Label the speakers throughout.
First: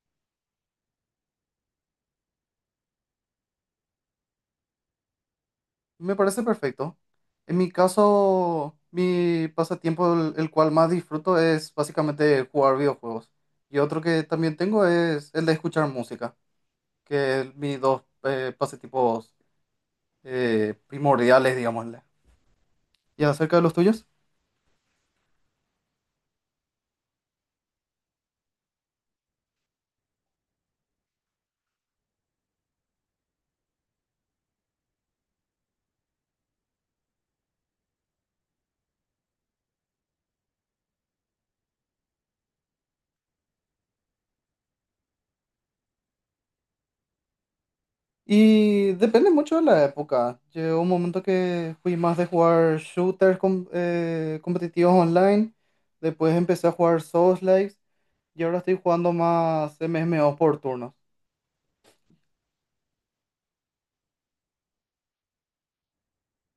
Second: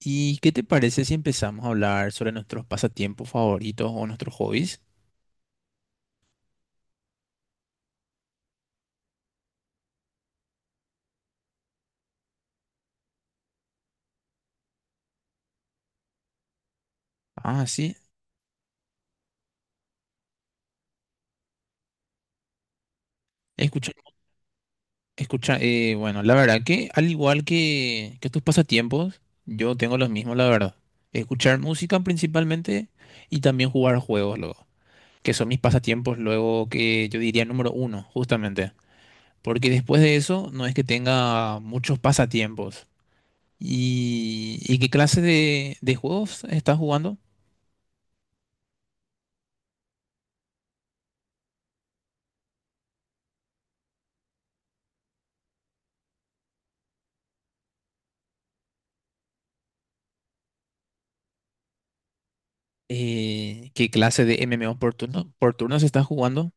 Speaker 1: ¿Y qué te parece si empezamos a hablar sobre nuestros pasatiempos favoritos o nuestros hobbies?
Speaker 2: Me parece perfecto. En mi caso, mi pasatiempo, el cual más disfruto, es básicamente jugar videojuegos. Y otro que también tengo es el de escuchar música, que es
Speaker 1: Ah,
Speaker 2: mis
Speaker 1: sí.
Speaker 2: dos pasatiempos primordiales, digámosle. ¿Y acerca de los
Speaker 1: Escucha,
Speaker 2: tuyos?
Speaker 1: escucha, bueno, la verdad que al igual que tus pasatiempos, yo tengo los mismos, la verdad. Escuchar música principalmente y también jugar juegos luego, que son mis pasatiempos luego que yo diría número uno, justamente. Porque después de eso no es que tenga muchos pasatiempos. ¿Y qué clase de juegos estás jugando?
Speaker 2: Y depende mucho de la época. Llegó un momento que fui más de jugar shooters competitivos online. Después empecé a jugar Souls-likes. Y ahora estoy jugando más MMO por turnos.
Speaker 1: ¿Qué clase de MMO por turno se está jugando?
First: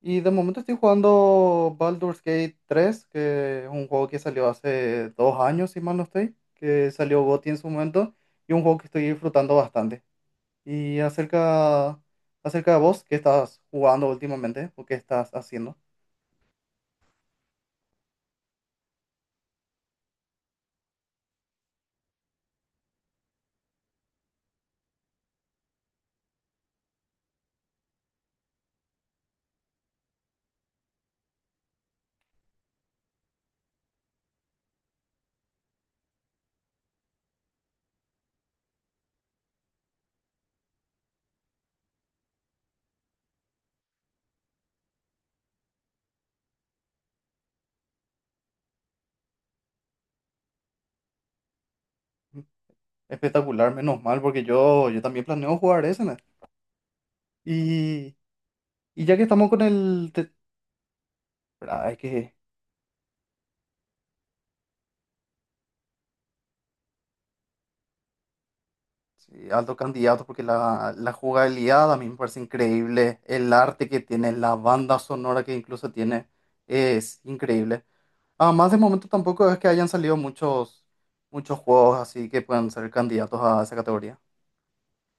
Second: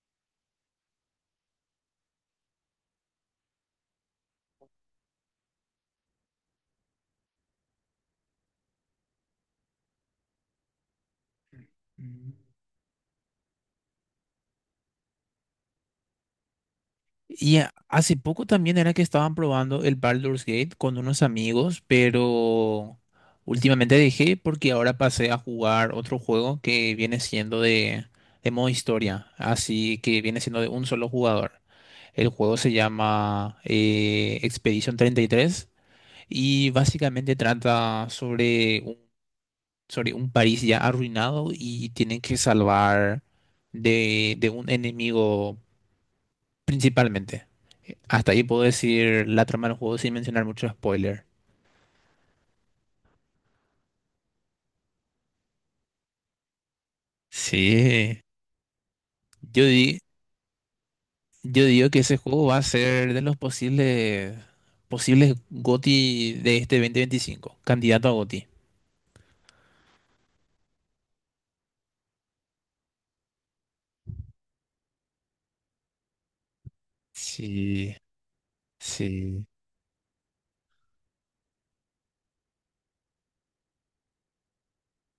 Speaker 2: Y de momento estoy jugando Baldur's Gate 3, que es un juego que salió hace 2 años, si mal no estoy, que salió GOTY en su momento, y un juego que estoy disfrutando bastante. Y
Speaker 1: Mm.
Speaker 2: acerca de vos, ¿qué estás jugando últimamente? ¿O qué estás haciendo?
Speaker 1: Hace poco también era que estaban probando el Baldur's Gate con unos amigos, pero últimamente dejé porque ahora pasé a jugar otro juego que viene siendo de modo historia, así que viene siendo de un solo jugador. El juego se llama Expedition 33 y básicamente trata sobre un país ya arruinado y tienen que salvar de un enemigo principalmente. Hasta ahí puedo decir la trama del juego sin mencionar mucho spoiler.
Speaker 2: Mm, Espectacular, menos mal, porque yo también planeo jugar ese, ¿no? Y,
Speaker 1: Sí,
Speaker 2: y ya que estamos con
Speaker 1: yo, di-
Speaker 2: el,
Speaker 1: yo digo
Speaker 2: espera, es
Speaker 1: que ese
Speaker 2: que
Speaker 1: juego va a ser de los posibles, posibles GOTY de este 2025, candidato a GOTY.
Speaker 2: sí, alto candidato porque la jugabilidad a mí me parece increíble, el arte que tiene, la banda sonora que incluso tiene, es increíble.
Speaker 1: Sí,
Speaker 2: Además, de momento
Speaker 1: sí,
Speaker 2: tampoco es que hayan salido muchos, juegos así que puedan ser candidatos a esa categoría.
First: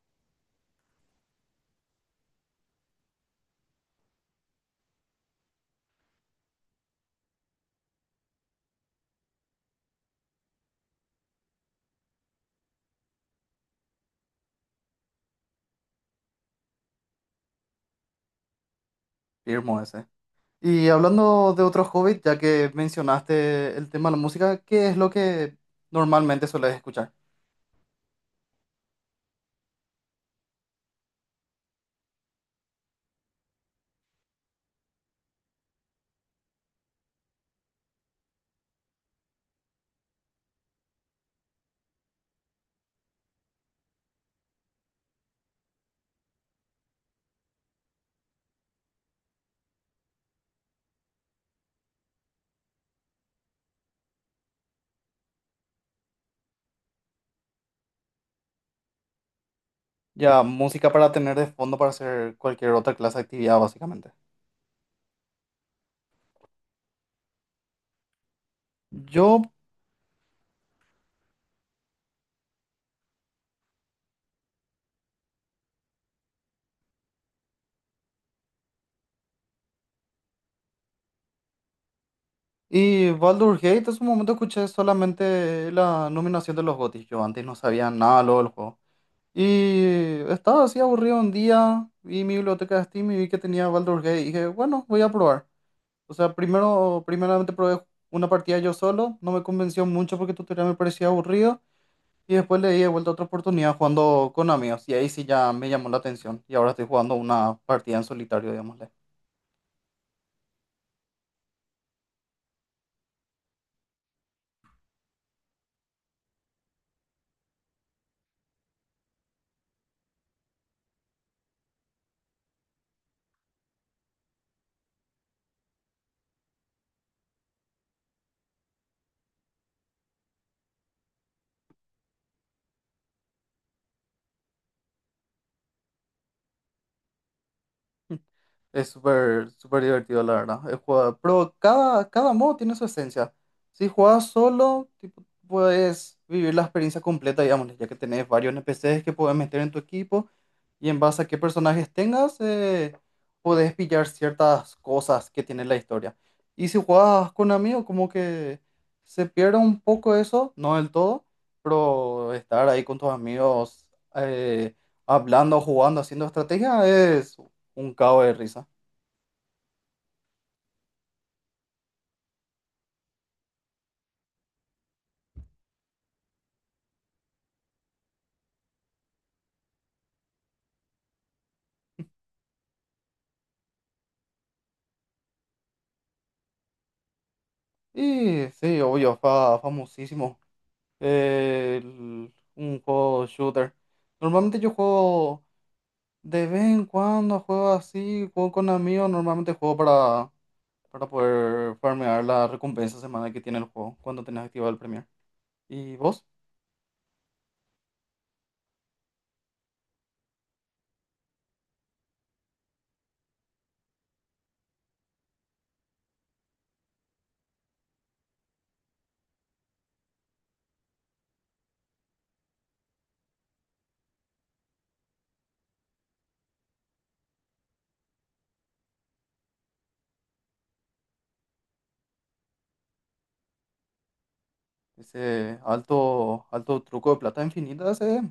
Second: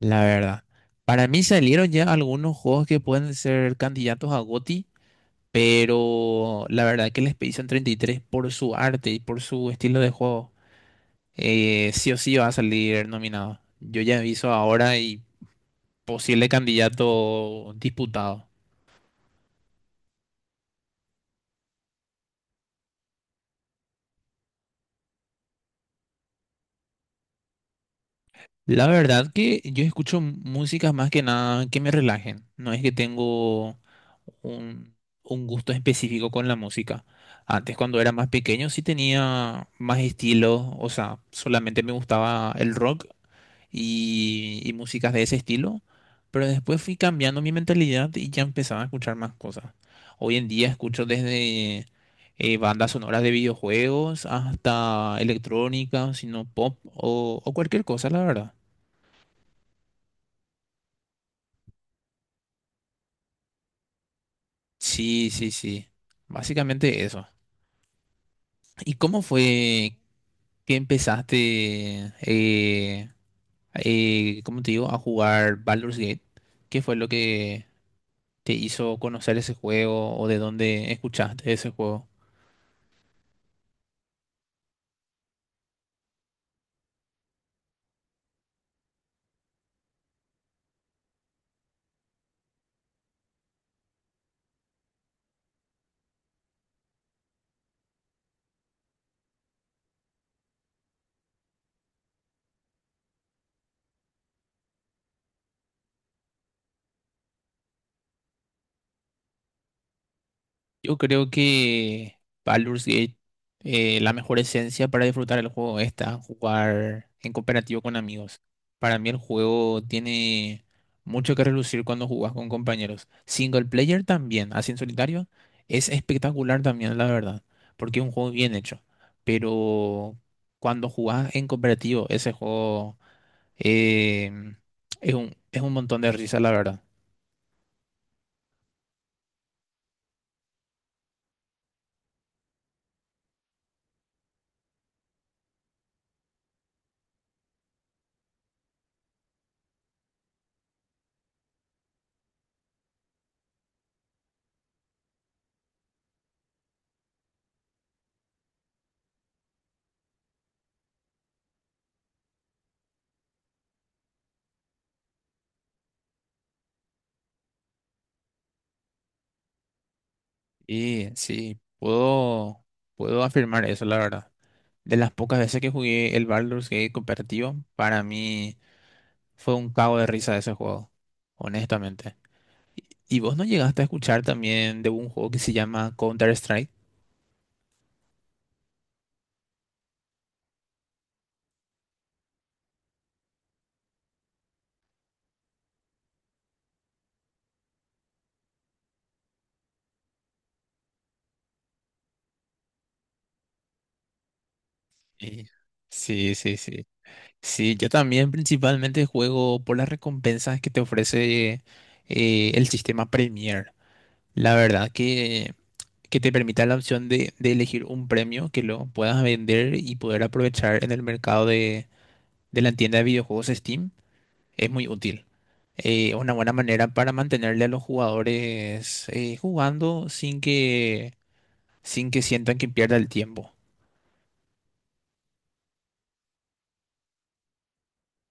Speaker 1: la verdad. Para mí salieron ya algunos juegos que pueden ser candidatos a GOTY, pero la verdad que el Expedition 33 por su arte y por su estilo de juego, sí o sí va a salir nominado. Yo ya aviso ahora y posible candidato disputado.
Speaker 2: Firmo ese. Y hablando de otros hobbies, ya que mencionaste el tema de la música, ¿qué es lo que normalmente sueles escuchar?
Speaker 1: La verdad que yo escucho músicas más que nada que me relajen. No es que tengo un, un gusto específico con la música. Antes, cuando era más pequeño, sí tenía más estilo. O sea, solamente me gustaba el rock y músicas de ese estilo. Pero después fui cambiando mi mentalidad y ya empezaba a escuchar más cosas. Hoy en día escucho desde bandas sonoras de videojuegos hasta electrónica, sino pop o cualquier cosa, la verdad.
Speaker 2: Ya, música para tener de fondo para hacer cualquier otra clase de actividad, básicamente.
Speaker 1: Sí, sí, sí. Básicamente eso. ¿Y cómo
Speaker 2: Yo
Speaker 1: fue que empezaste, cómo te digo, a jugar Baldur's Gate? ¿Qué fue lo que te hizo conocer ese juego o de dónde escuchaste ese juego?
Speaker 2: Y Baldur's Gate, en su momento escuché solamente la nominación de los GOTY. Yo antes no sabía nada lo del juego. Y estaba así aburrido un día, vi mi biblioteca de Steam y vi que tenía Baldur's Gate. Y dije, bueno, voy a probar. O sea, primeramente probé una partida yo solo, no me convenció mucho porque el tutorial me parecía aburrido. Y después le di de vuelta otra oportunidad jugando con amigos. Y ahí sí ya me llamó la atención. Y ahora estoy jugando una partida en solitario, digámosle.
Speaker 1: Yo creo que Baldur's Gate, la mejor esencia para disfrutar el juego está jugar en cooperativo con amigos. Para mí el juego tiene mucho que relucir cuando jugas con compañeros. Single player también, así en solitario, es espectacular también, la verdad, porque es un juego bien hecho. Pero cuando jugás en cooperativo, ese juego eh, es un montón de risa, la verdad.
Speaker 2: Es súper súper divertido, la verdad. Pero cada modo tiene su esencia. Si jugás solo, tipo, puedes vivir la experiencia completa, digamos, ya que tenés varios NPCs que puedes meter en tu equipo y en base a qué personajes tengas, podés pillar ciertas cosas que tiene la historia. Y si jugás con amigos, como que se pierde un poco eso, no del todo, pero estar ahí con tus amigos, eh, hablando, jugando, haciendo estrategia es un cabo de risa.
Speaker 1: Y sí, puedo afirmar eso, la verdad. De las pocas veces que jugué el Baldur's Gate cooperativo, para mí fue un cago de risa ese juego, honestamente. ¿Y vos no llegaste a escuchar también de un juego que se llama Counter-Strike?
Speaker 2: Y sí, obvio, famosísimo. Un juego shooter. Normalmente yo juego de vez en cuando, juego así, juego con amigos. Normalmente juego para poder farmear la recompensa semanal que tiene el juego cuando tenés activado el Premier. ¿Y vos?
Speaker 1: Sí, sí, sí. Sí, sí, yo también principalmente juego por las recompensas que te ofrece el sistema Premier. La verdad que te permite la opción de elegir un premio que lo puedas vender y poder aprovechar en el mercado de la tienda de videojuegos Steam. Es muy útil. Una buena manera para mantenerle a los jugadores jugando sin que sientan que pierda el tiempo.
Speaker 2: Ese alto, alto truco de plata infinita, ese,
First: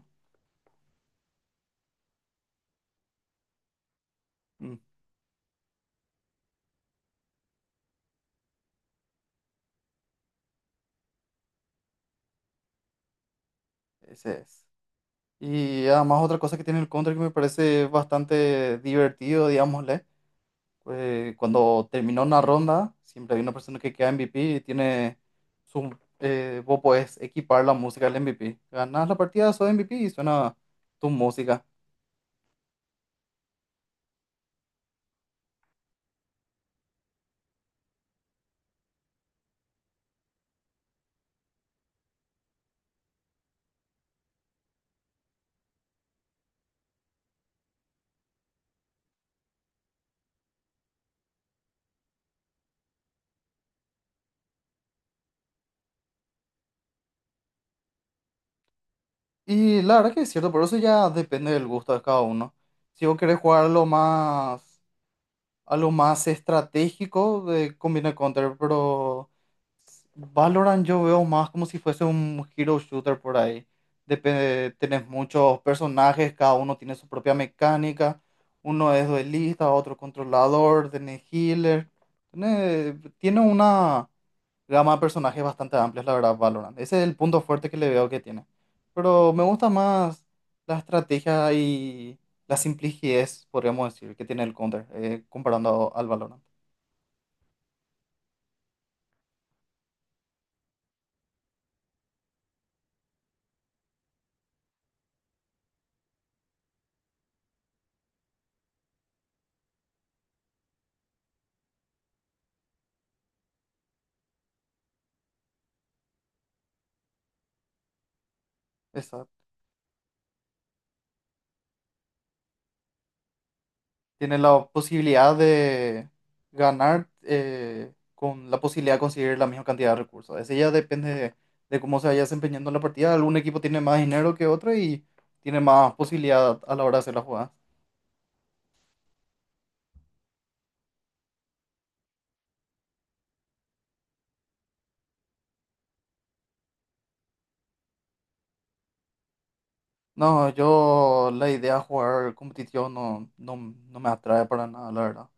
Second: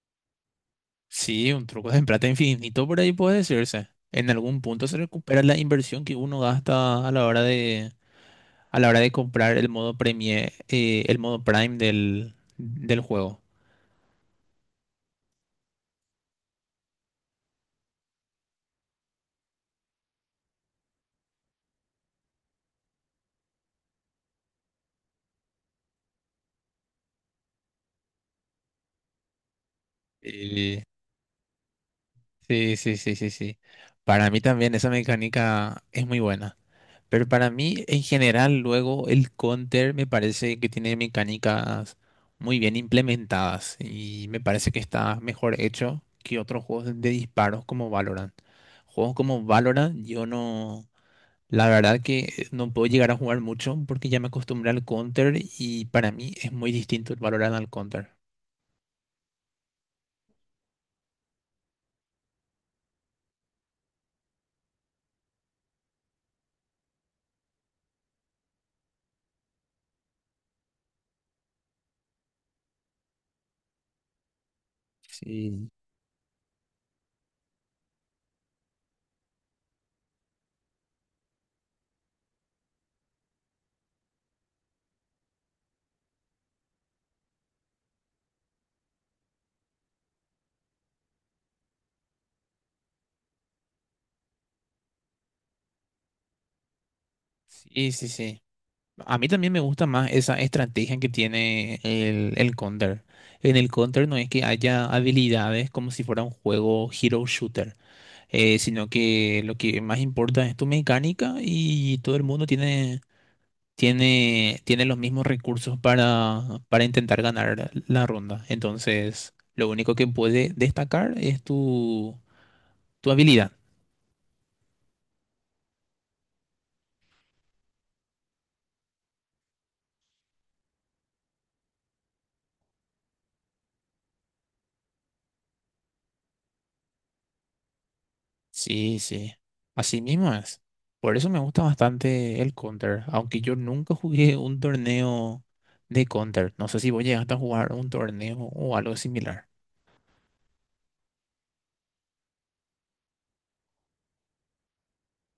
Speaker 1: Sí, un truco de plata infinito por ahí puede decirse. En algún
Speaker 2: mm,
Speaker 1: punto se recupera la inversión que uno gasta a la hora a la hora de comprar el modo premie, el modo Prime del juego.
Speaker 2: ese es. Y además otra cosa que tiene el Counter que me parece bastante divertido, digamos, cuando terminó una ronda, siempre hay una persona que queda MVP y tiene vos podés equipar la música del MVP. Ganas la partida, sos MVP y suena
Speaker 1: Eh,
Speaker 2: tu música.
Speaker 1: sí, sí, sí, sí, sí. Para mí también esa mecánica es muy buena. Pero para mí, en general, luego el counter me parece que tiene mecánicas muy bien implementadas y me parece que está mejor hecho que otros juegos de disparos como Valorant. Juegos como Valorant, yo no, la verdad que no puedo llegar a jugar mucho porque ya me acostumbré al counter y para mí es muy distinto el Valorant al counter.
Speaker 2: Y la verdad que es cierto, pero eso ya depende del gusto de cada uno. Si vos querés jugar algo más estratégico, de combina Counter, pero Valorant yo veo más como si fuese un hero shooter por ahí. Depende, tenés muchos
Speaker 1: Sí.
Speaker 2: personajes, cada uno tiene su propia mecánica. Uno es duelista, otro controlador, tenés healer. Tiene, tiene una gama de personajes bastante amplia, la verdad, Valorant. Ese es el punto fuerte que le veo que tiene. Pero me gusta más la estrategia y la simplicidad, podríamos decir, que tiene el Counter, comparando al Valorant.
Speaker 1: Sí, sí, sí. A mí también me gusta más esa estrategia que tiene el Counter. En el Counter no es que haya habilidades como si fuera un juego hero shooter, sino que lo que más importa es tu mecánica y todo el mundo tiene, tiene los mismos recursos para intentar ganar la ronda.
Speaker 2: Esa-
Speaker 1: Entonces, lo único que puede destacar es tu habilidad.
Speaker 2: Tienes la posibilidad de ganar, con la posibilidad de conseguir la misma cantidad de recursos. Ese ya depende de cómo se vaya desempeñando la partida. Algún equipo tiene más dinero que otro y tiene más posibilidad a la hora de hacer la jugada.
Speaker 1: Sí, sí. Así mismo es. Por eso me gusta bastante el Counter, aunque yo nunca jugué un torneo de Counter. No sé si vos llegaste a jugar un torneo o algo similar.
Speaker 2: No, yo la idea de jugar competitivo no, no, no me atrae para nada, la verdad.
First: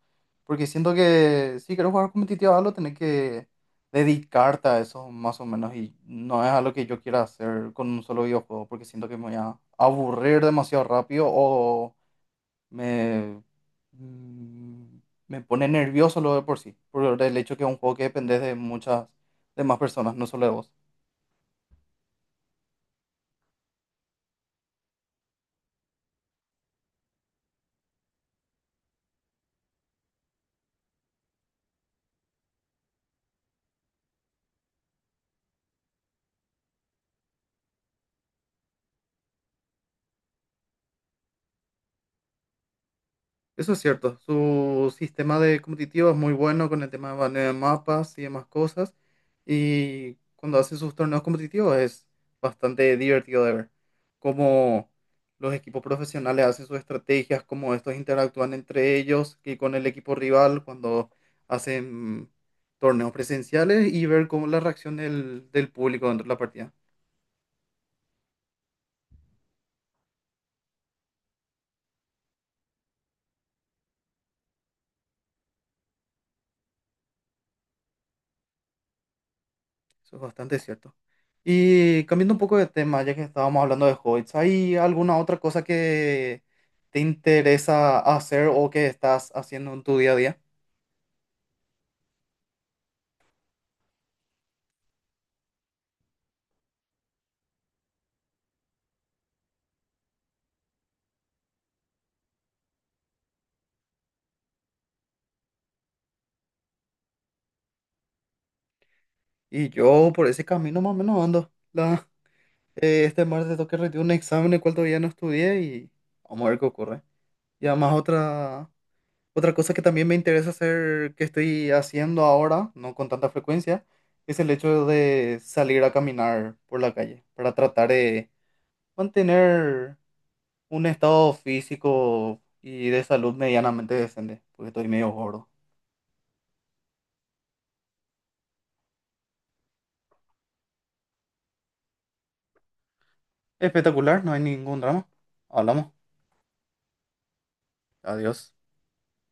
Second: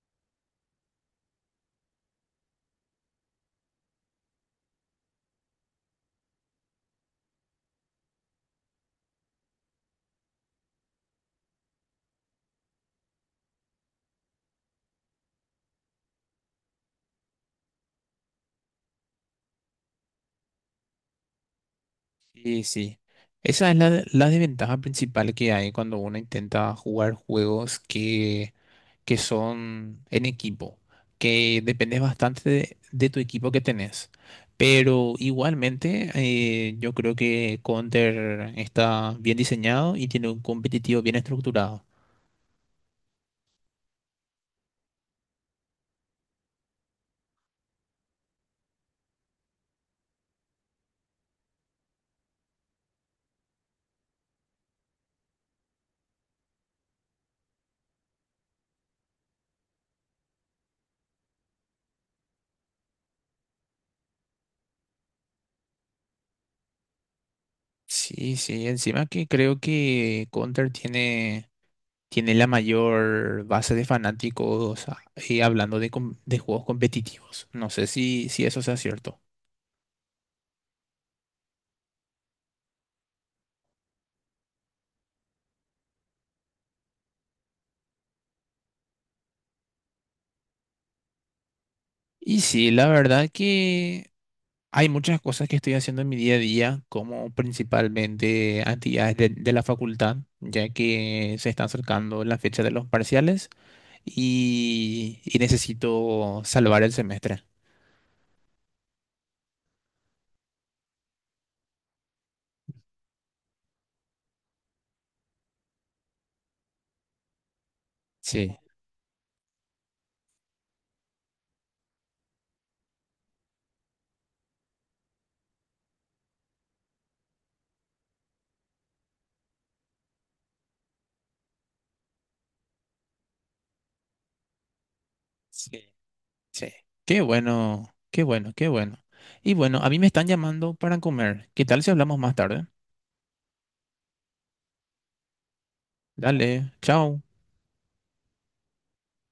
Speaker 2: Porque siento que si quieres jugar competitivo, algo tenés que dedicarte a eso más o menos. Y no es algo que yo quiera hacer con un solo videojuego, porque siento que me voy a aburrir demasiado rápido o me, mm, me pone nervioso lo de por sí. Por el hecho que es un juego que depende de más personas, no solo de vos.
Speaker 1: Sí, sí. Esa es la desventaja principal que hay cuando uno intenta jugar juegos que son en equipo, que depende bastante de tu equipo que tenés. Pero igualmente, yo creo que Counter está bien diseñado y tiene un competitivo bien estructurado.
Speaker 2: Eso es cierto, su sistema de competitivo es muy bueno con el tema de baneo de mapas y demás cosas. Y cuando hacen sus torneos competitivos es bastante divertido de ver cómo los equipos profesionales hacen sus estrategias, cómo estos interactúan entre ellos y con el equipo rival cuando hacen torneos presenciales y ver cómo la reacción del público dentro de la partida.
Speaker 1: Sí, sí, encima que creo que Counter tiene, tiene la mayor base de fanáticos ah, hablando de, de juegos competitivos. No sé si eso sea cierto.
Speaker 2: Eso es bastante cierto. Y cambiando un poco de tema, ya que estábamos hablando de hobbies, ¿hay alguna otra cosa que te interesa hacer o que estás haciendo en tu día a día?
Speaker 1: Y sí, la verdad que hay muchas cosas que estoy haciendo en mi día a día, como principalmente actividades de la facultad, ya que se está acercando la fecha de los parciales y necesito salvar el semestre.
Speaker 2: Y yo por ese camino más o menos ando. Este martes tengo que rendir un examen el cual todavía no estudié y vamos a ver qué ocurre. Y además
Speaker 1: Sí,
Speaker 2: otra cosa que también me interesa hacer, que estoy haciendo ahora, no con tanta frecuencia, es el hecho de salir a caminar por la calle para tratar de mantener un estado físico y de salud medianamente decente, porque estoy medio gordo.
Speaker 1: sí, sí. Qué bueno, qué bueno, qué bueno. Y bueno, a mí me están llamando para comer. ¿Qué tal si hablamos más tarde?
Speaker 2: Espectacular, no hay ningún drama. Hablamos.
Speaker 1: Dale, chao.
Speaker 2: Adiós.